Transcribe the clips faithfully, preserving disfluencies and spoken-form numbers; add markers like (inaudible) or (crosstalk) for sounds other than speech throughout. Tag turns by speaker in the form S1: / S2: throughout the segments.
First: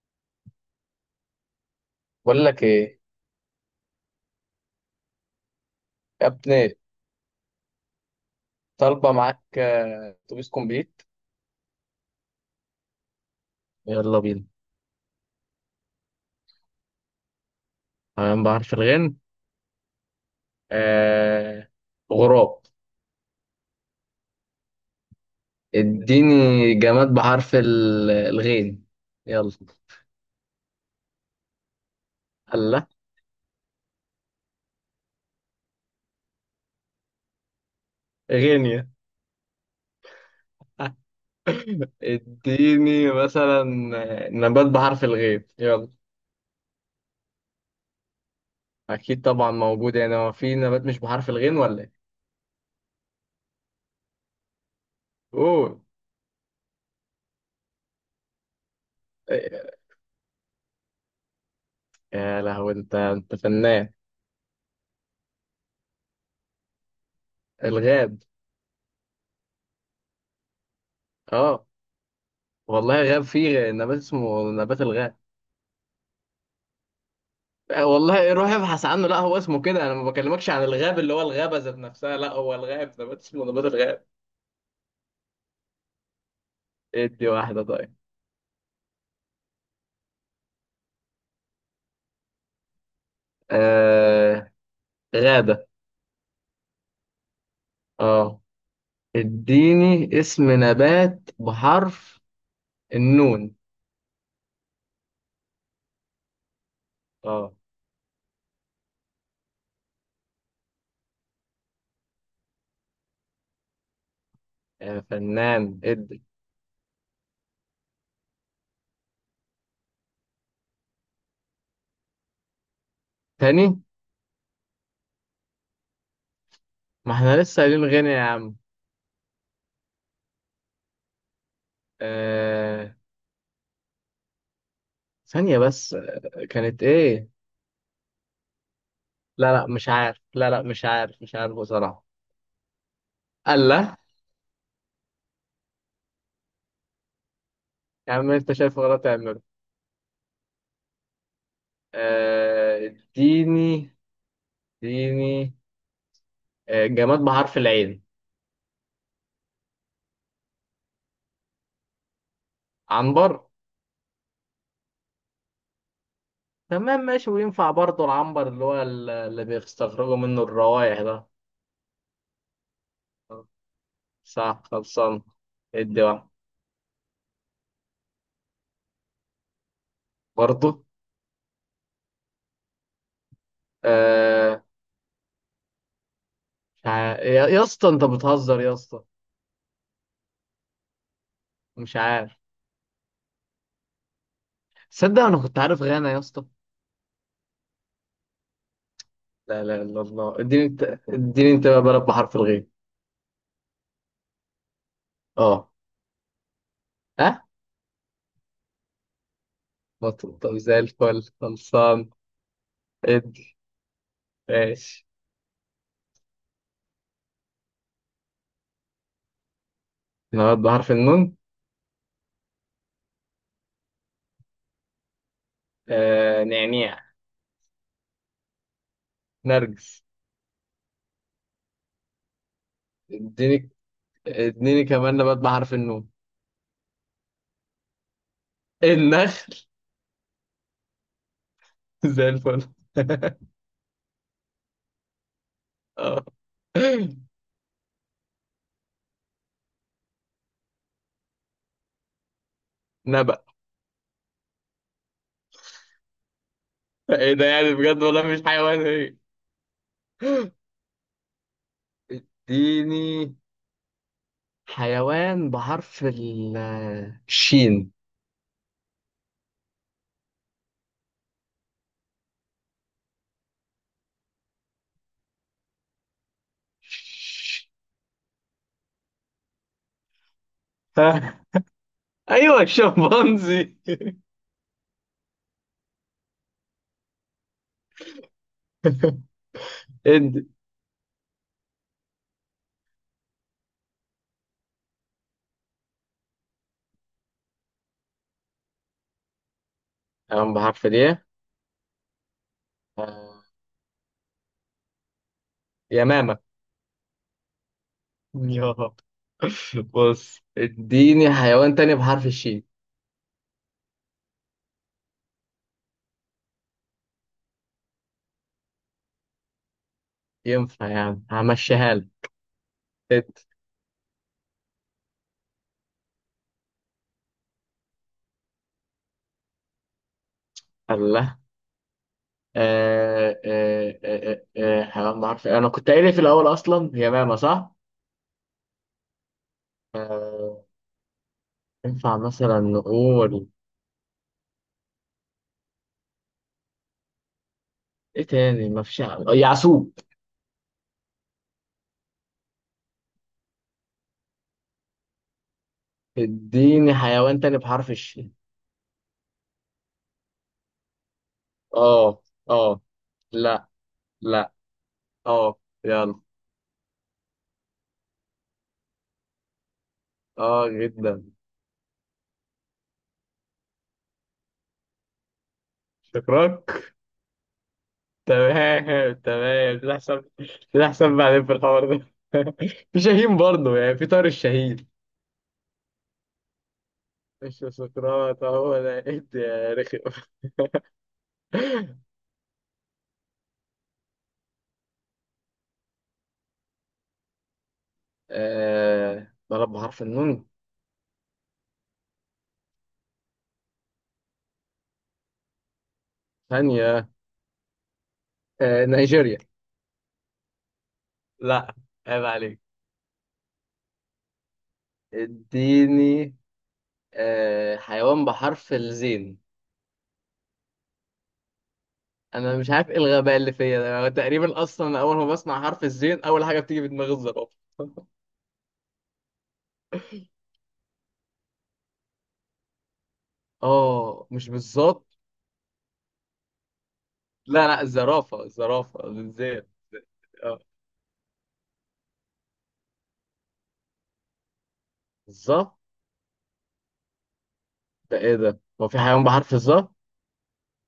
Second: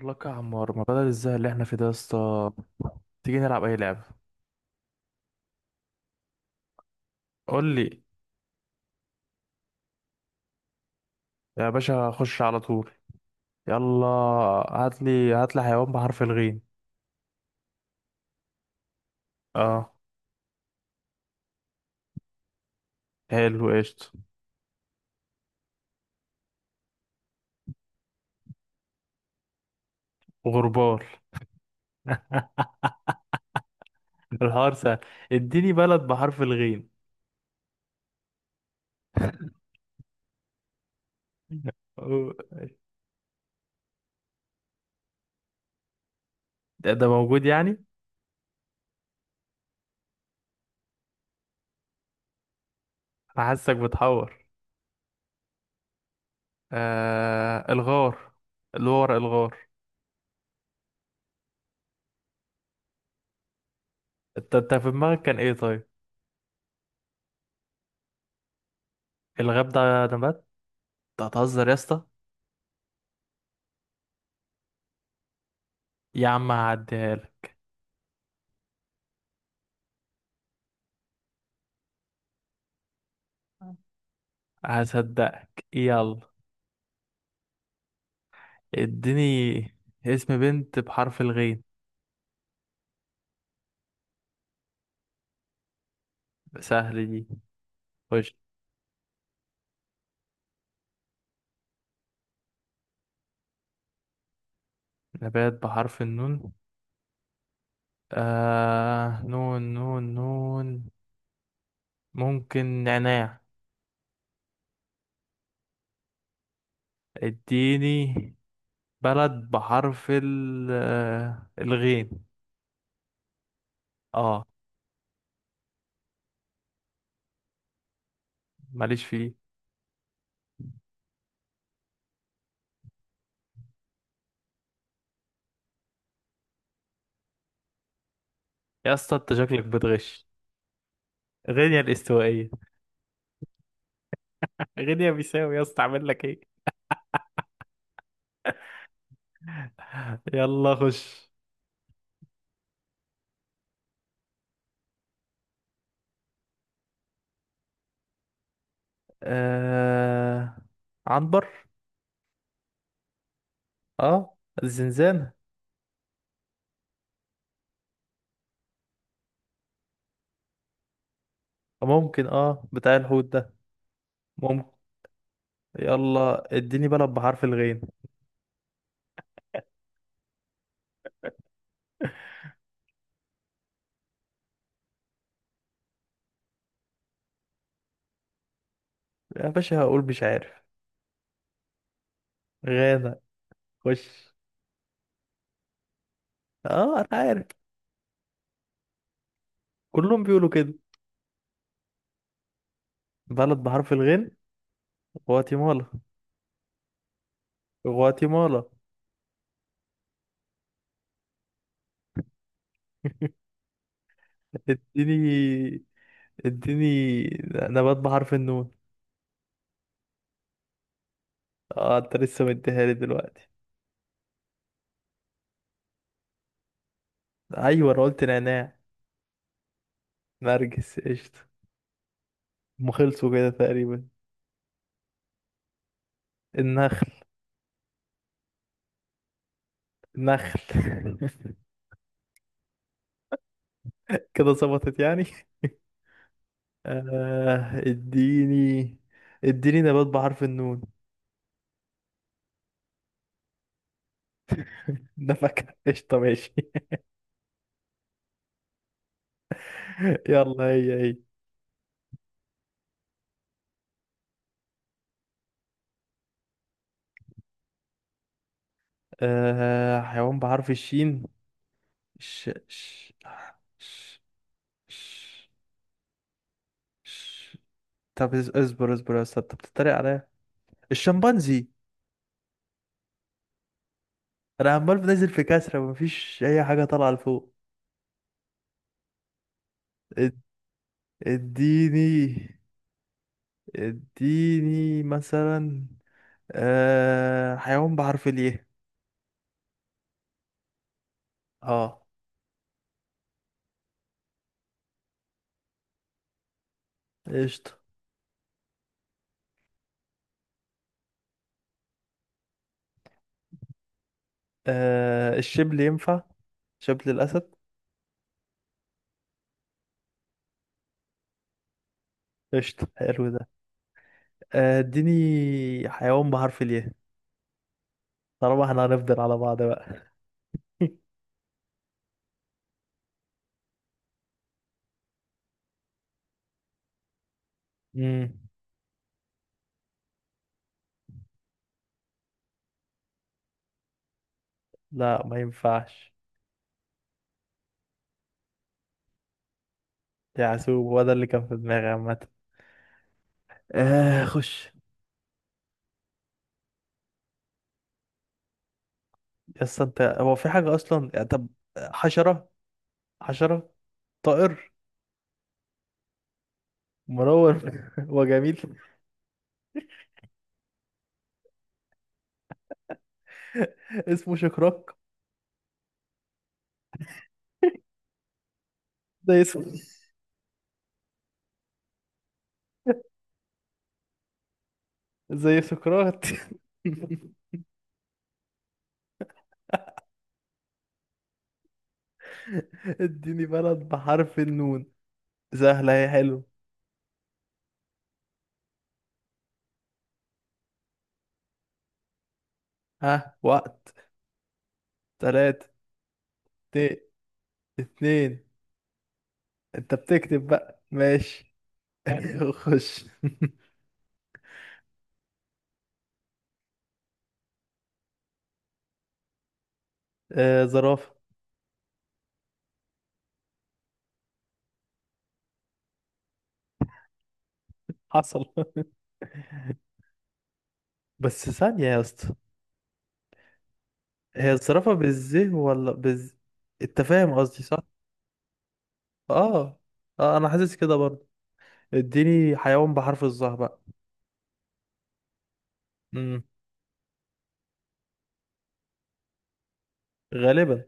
S1: لك يا عمار، ما بدل الزهق اللي احنا فيه ده يا
S2: بقول
S1: اسطى؟
S2: لك ايه
S1: تيجي نلعب اي لعبه؟
S2: يا ابني؟
S1: قول لي.
S2: طالبه معاك. آه، اتوبيس كومبليت.
S1: يا باشا خش على طول. يلا.
S2: يلا بينا.
S1: هات لي هات لي حيوان بحرف الغين.
S2: تمام بحرف الغين.
S1: اه،
S2: آه غراب.
S1: حلو، قشطه.
S2: اديني جماد بحرف ال- الغين، يلا.
S1: غربال. (laughs)
S2: الله.
S1: الحوار سهل. اديني بلد بحرف الغين.
S2: غينيا.
S1: (laughs) أو-
S2: اديني مثلا آه، نبات بحرف الغين يلا.
S1: ده, ده موجود يعني.
S2: اكيد طبعا موجود، يعني هو في نبات مش بحرف الغين ولا ايه؟
S1: انا حاسك بتحور.
S2: قول.
S1: آه، الغار، اللي هو ورق الغار.
S2: آه، يا لهوي انت انت فنان.
S1: انت انت في دماغك كان ايه طيب؟
S2: الغاب.
S1: الغاب ده نبات؟ انت
S2: اه
S1: هتهزر يا اسطى.
S2: والله غاب فيه نبات اسمه نبات الغاب.
S1: يا عم هعديها لك.
S2: والله روح ابحث عنه، لا هو اسمه كده. انا ما بكلمكش عن الغاب اللي هو الغابه ذات نفسها، لا هو الغاب نبات اسمه نبات الغاب.
S1: هصدقك، يلا.
S2: ادي واحده طيب.
S1: اديني اسم بنت بحرف الغين.
S2: آه غابه.
S1: سهل دي. خش.
S2: اه. اديني اسم نبات بحرف النون.
S1: نبات بحرف النون.
S2: اه
S1: آه، نون، نون، نون، ممكن نعناع.
S2: يا فنان، ادي.
S1: اديني بلد بحرف ال آه، الغين.
S2: تاني؟
S1: اه.
S2: ما احنا لسه قايلين غنى يا عم.
S1: ماليش فيه.
S2: آه. ثانيه بس، آه، كانت ايه؟
S1: يا اسطى انت
S2: لا
S1: شكلك
S2: لا مش عارف،
S1: بتغش.
S2: لا لا مش عارف، مش عارف
S1: غينيا
S2: بصراحه.
S1: الاستوائية،
S2: الله.
S1: غينيا بيساوي. يا اسطى اعمل لك ايه؟
S2: يا عم انت شايف غلط تعمله.
S1: يلا خش.
S2: آه اديني اديني آه، جماد بحرف العين.
S1: آه... عنبر.
S2: عنبر.
S1: اه، الزنزانة.
S2: تمام ماشي. وينفع برضه العنبر اللي هو ال- اللي بيستخرجوا منه الروائح ده؟
S1: ممكن اه بتاع الحوت ده.
S2: صح،
S1: ممكن.
S2: خلصان. ادي واحد.
S1: يلا اديني بلد بحرف الغين.
S2: برضه. آه مش عارف، يا يا اسطى، انت بتهزر يا اسطى.
S1: يا باشا هقول مش عارف.
S2: مش عارف.
S1: غانا. خش.
S2: تصدق انا كنت عارف غانا يا اسطى.
S1: اه انا عارف.
S2: لا لا لا،
S1: كلهم
S2: الله.
S1: بيقولوا
S2: اديني
S1: كده.
S2: انت. اديني انت بقى بلد بحرف الغين.
S1: بلد بحرف الغين.
S2: اه.
S1: غواتيمالا.
S2: ها.
S1: غواتيمالا.
S2: مطلوب. طب زي الفل، خلصان.
S1: (laughs)
S2: ادي. ماشي.
S1: اديني اديني نبات بحرف النون.
S2: نبات بحرف النون.
S1: اه انت لسه مديها لي دلوقتي.
S2: آه نعناع.
S1: ايوه، انا قلت نعناع.
S2: نرجس.
S1: نرجس، قشطة. هم خلصوا كده
S2: اديني
S1: تقريبا.
S2: اديني كمان نبات بحرف النون.
S1: النخل.
S2: النخل.
S1: نخل. (laughs)
S2: (laughs) زي الفل.
S1: كده ظبطت يعني.
S2: (laughs) اه،
S1: آه، اديني اديني نبات بحرف النون.
S2: نبأ.
S1: (laughs) ده فاكهة، قشطة ماشي.
S2: ايه ده يعني، بجد؟ والله مش حيوان، ايه؟
S1: (laughs) يلا، هي هي.
S2: اديني حيوان بحرف ال- الشين.
S1: آه، حيوان بحرف الشين. ش ش ش ش ش
S2: ش-
S1: طب اس- اصبر اصبر يا استاذ، انت بتتريق عليا.
S2: ها
S1: الشمبانزي.
S2: ايوه الشمبانزي.
S1: انا عمال بنزل في كسرة، مفيش اي حاجة طالعة لفوق.
S2: (laughs)
S1: اد-
S2: ادي
S1: اديني اديني مثلا آه حيوان بحرف الياء.
S2: حيوان بحرف الايه؟
S1: اه،
S2: (laughs) آه، يمامة.
S1: قشطة.
S2: يا. بص اديني حيوان تاني بحرف الشين.
S1: آه الشبل ينفع، شبل الأسد.
S2: ينفع يعني همشيها
S1: قشطة، حلو ده.
S2: لك.
S1: آه، اديني حيوان بحرف الياء، طالما احنا هنفضل على بعض بقى. (laughs)
S2: الله. آه آه آه آه آه، حيوان بحرف، انا كنت قايل إيه في الاول اصلا، هي ماما صح؟
S1: امم
S2: آه ينفع مثلا نقول.
S1: لا ما ينفعش.
S2: ايه تاني؟ ما فيش. ع- يعسوب.
S1: يعسوب هو ده اللي كان في دماغي عامة. آه خش.
S2: اديني حيوان تاني بحرف الشين.
S1: يس انت، هو في حاجة أصلا يعني؟ طب
S2: اه
S1: حشرة.
S2: اه. لا
S1: حشرة.
S2: لا.
S1: طائر.
S2: اه يلا.
S1: منور (laughs) وجميل.
S2: اه جدا.
S1: (laughs) اسمه شكراك،
S2: شكراك. تمام
S1: زي اسمه،
S2: تمام، تحسب. تحسب بعدين في الحوار ده. (laughs) في شاهين برضه، يعني في طار الشهيد.
S1: زي سقراط.
S2: مش سقراط، هو ده. إيه ده يا رخم. (laughs)
S1: (laughs) اديني بلد بحرف النون. سهلة هي، حلو.
S2: آه بلد بحرف النون.
S1: ها، وقت. تلاتة، اتنين،
S2: ثانية.
S1: اتنين.
S2: آه نيجيريا.
S1: انت بتكتب بقى ماشي.
S2: لا. عيب
S1: (laughs)
S2: عليك.
S1: خش.
S2: اديني. آه حيوان بحرف الزين.
S1: آه، زرافة.
S2: انا مش عارف ايه الغباء اللي فيا ده. أنا تقريبا اصلا اول ما بسمع حرف الزين، اول حاجة بتيجي في دماغي الزرافة. (laughs)
S1: حصل. (laughs) بس ثانية يا اسطى،
S2: اه، مش
S1: هي الزرافة
S2: بالظبط.
S1: بالزه ولا بالز؟ انت فاهم قصدي
S2: لا
S1: صح؟
S2: لا، الزرافة، الزرافة الزين.
S1: اه. اه انا
S2: اه،
S1: حاسس كده برضه. اديني حيوان بحرف الظهر بقى.
S2: الظبط.
S1: امم
S2: ده ايه ده؟ هو في حيوان بحرف الظا؟
S1: غالبا.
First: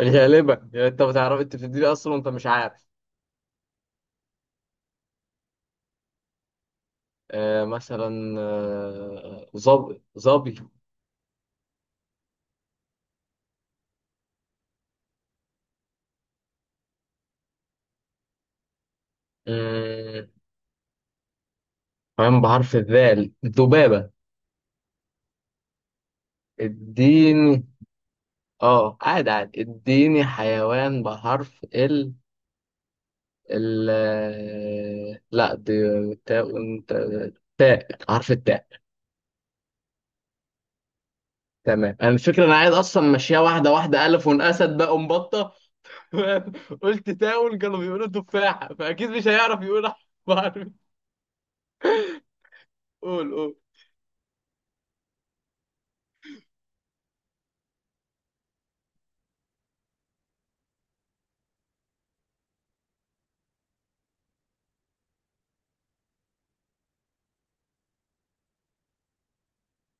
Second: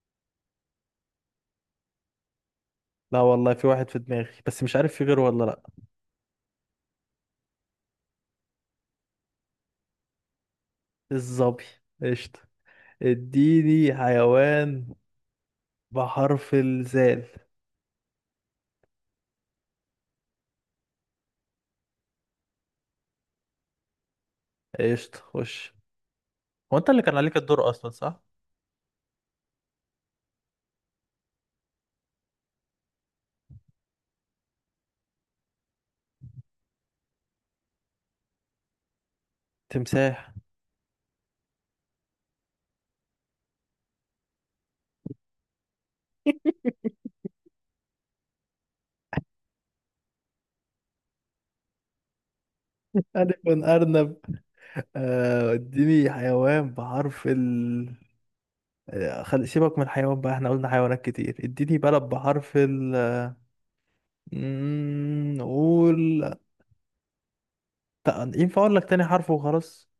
S2: غالبا. يعني انت بتعرف، انت بتديني اصلا وانت مش عارف.
S1: لا والله في واحد في دماغي، بس مش عارف في غيره ولا لا.
S2: آه مثلا آه، ظبي ظبي.
S1: الظبي، قشطة. اديني حيوان بحرف الزال.
S2: مم، كمان بحرف الذال، ذبابة.
S1: ايش تخش؟ هو انت اللي كان عليك
S2: اديني.
S1: الدور اصلا، صح؟
S2: اه عادي عادي، اديني حيوان بحرف ال ال آه، لا، دي تاء، انت تاء، حرف التاء.
S1: تمساح.
S2: تمام. انا الفكرة، انا عايز اصلا ماشية واحدة واحدة، الف اسد بقى ومبطة.
S1: (laughs)
S2: (laughs) قلت تاون، كانوا بيقولوا تفاحة، فاكيد مش هيعرف يقول. بحرف. قول
S1: ألف
S2: قول.
S1: أرنب. آه، اديني حيوان بحرف ال آه، خل... سيبك من الحيوان بقى، احنا قلنا حيوانات كتير. اديني بلد بحرف ال مم، نقول. تق- ينفع اقول لك تاني حرف وخلاص؟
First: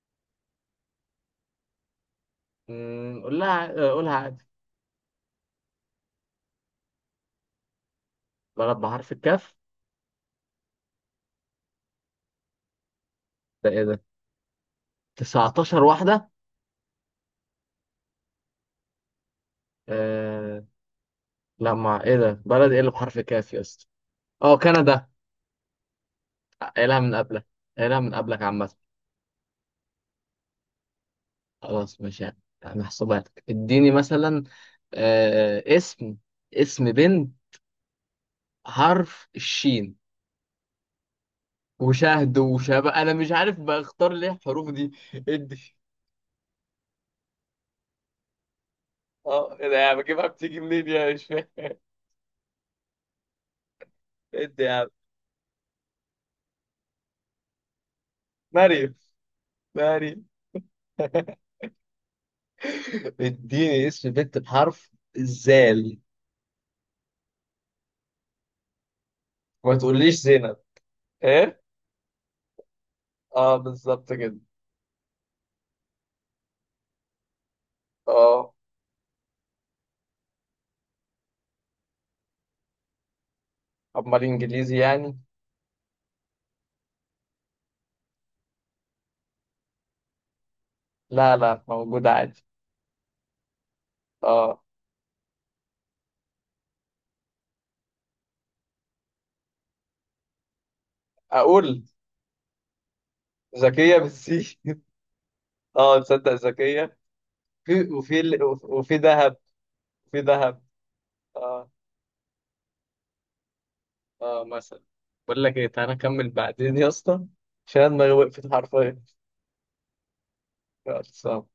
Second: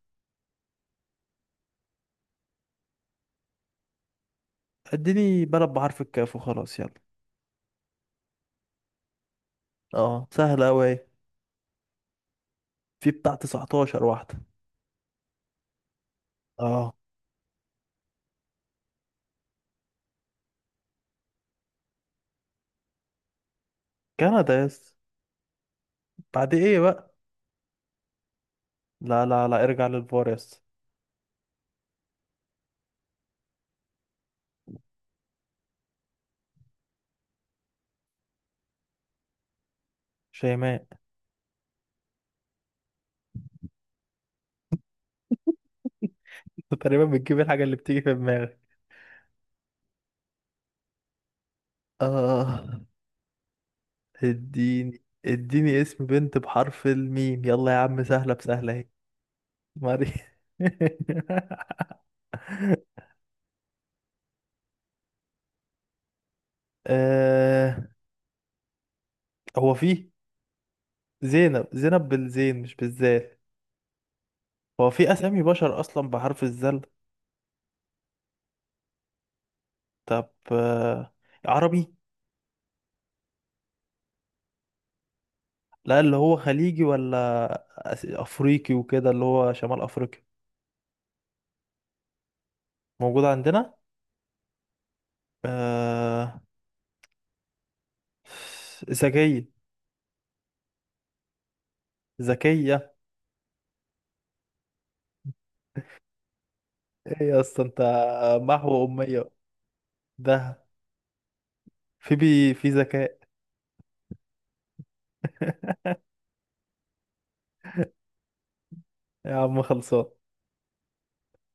S2: مم، قول لها قولها عادي.
S1: اديني بلد بحرف الكاف وخلاص، يلا.
S2: بلد بحرف الكاف.
S1: اه سهلة اوي أهي. في بتاع
S2: ده ايه ده،
S1: تسعة عشر واحدة.
S2: تسعة عشر واحدة؟
S1: اه،
S2: آه، لا. ما ايه ده، بلد ايه اللي بحرف كاف يا اسطى؟
S1: كندا
S2: اه،
S1: يس.
S2: كندا.
S1: بعد ايه
S2: قايلها
S1: بقى؟
S2: من قبلك. قايلها من قبلك عامة.
S1: لا لا لا، ارجع للفار، يس.
S2: خلاص ماشي يعني. محسوبة لك. اديني مثلا آه اسم، اسم بنت حرف الشين.
S1: شيماء. (laughs)
S2: وشهد وشبه، انا مش عارف بختار ليه الحروف دي. ادي.
S1: أنت تقريبا بتجيب الحاجة اللي بتيجي في دماغك.
S2: اه ايه ده يا عم، بجيبها بتيجي منين يا، مش فاهم.
S1: آه،
S2: ادي يا عم.
S1: اديني اديني اسم بنت بحرف الميم يلا يا عم، سهلة بسهلة اهي.
S2: مريم.
S1: ماري.
S2: مريم.
S1: (laughs)
S2: (laughs) اديني اسم بنت بحرف الزال.
S1: آه، هو
S2: ما
S1: في
S2: تقوليش زينب. ايه.
S1: زينب؟ زينب بالزين مش بالذال.
S2: اه بالظبط كده.
S1: هو في أسامي بشر أصلا بحرف الذال؟
S2: اه.
S1: طب آه، عربي؟
S2: امال انجليزي يعني؟
S1: لا اللي هو خليجي، ولا أس- أفريقي وكده، اللي هو شمال أفريقيا.
S2: لا لا موجود عادي.
S1: موجود عندنا.
S2: اه.
S1: آه، ذكية.
S2: اقول.
S1: ذكية.
S2: ذكيه بالسي. (laughs) اه تصدق ذكيه.
S1: ايه يا اسطى انت؟
S2: في، وفي ال-
S1: محو
S2: وفي
S1: أمية
S2: ذهب. في ذهب.
S1: ده؟
S2: اه.
S1: في بي، في ذكاء.
S2: اه مثلا. بقول لك ايه، تعالى
S1: (laughs)
S2: نكمل بعدين يا اسطى، عشان دماغي وقفت حرفيا.
S1: يا عم خلصان.
S2: يلا، سلام.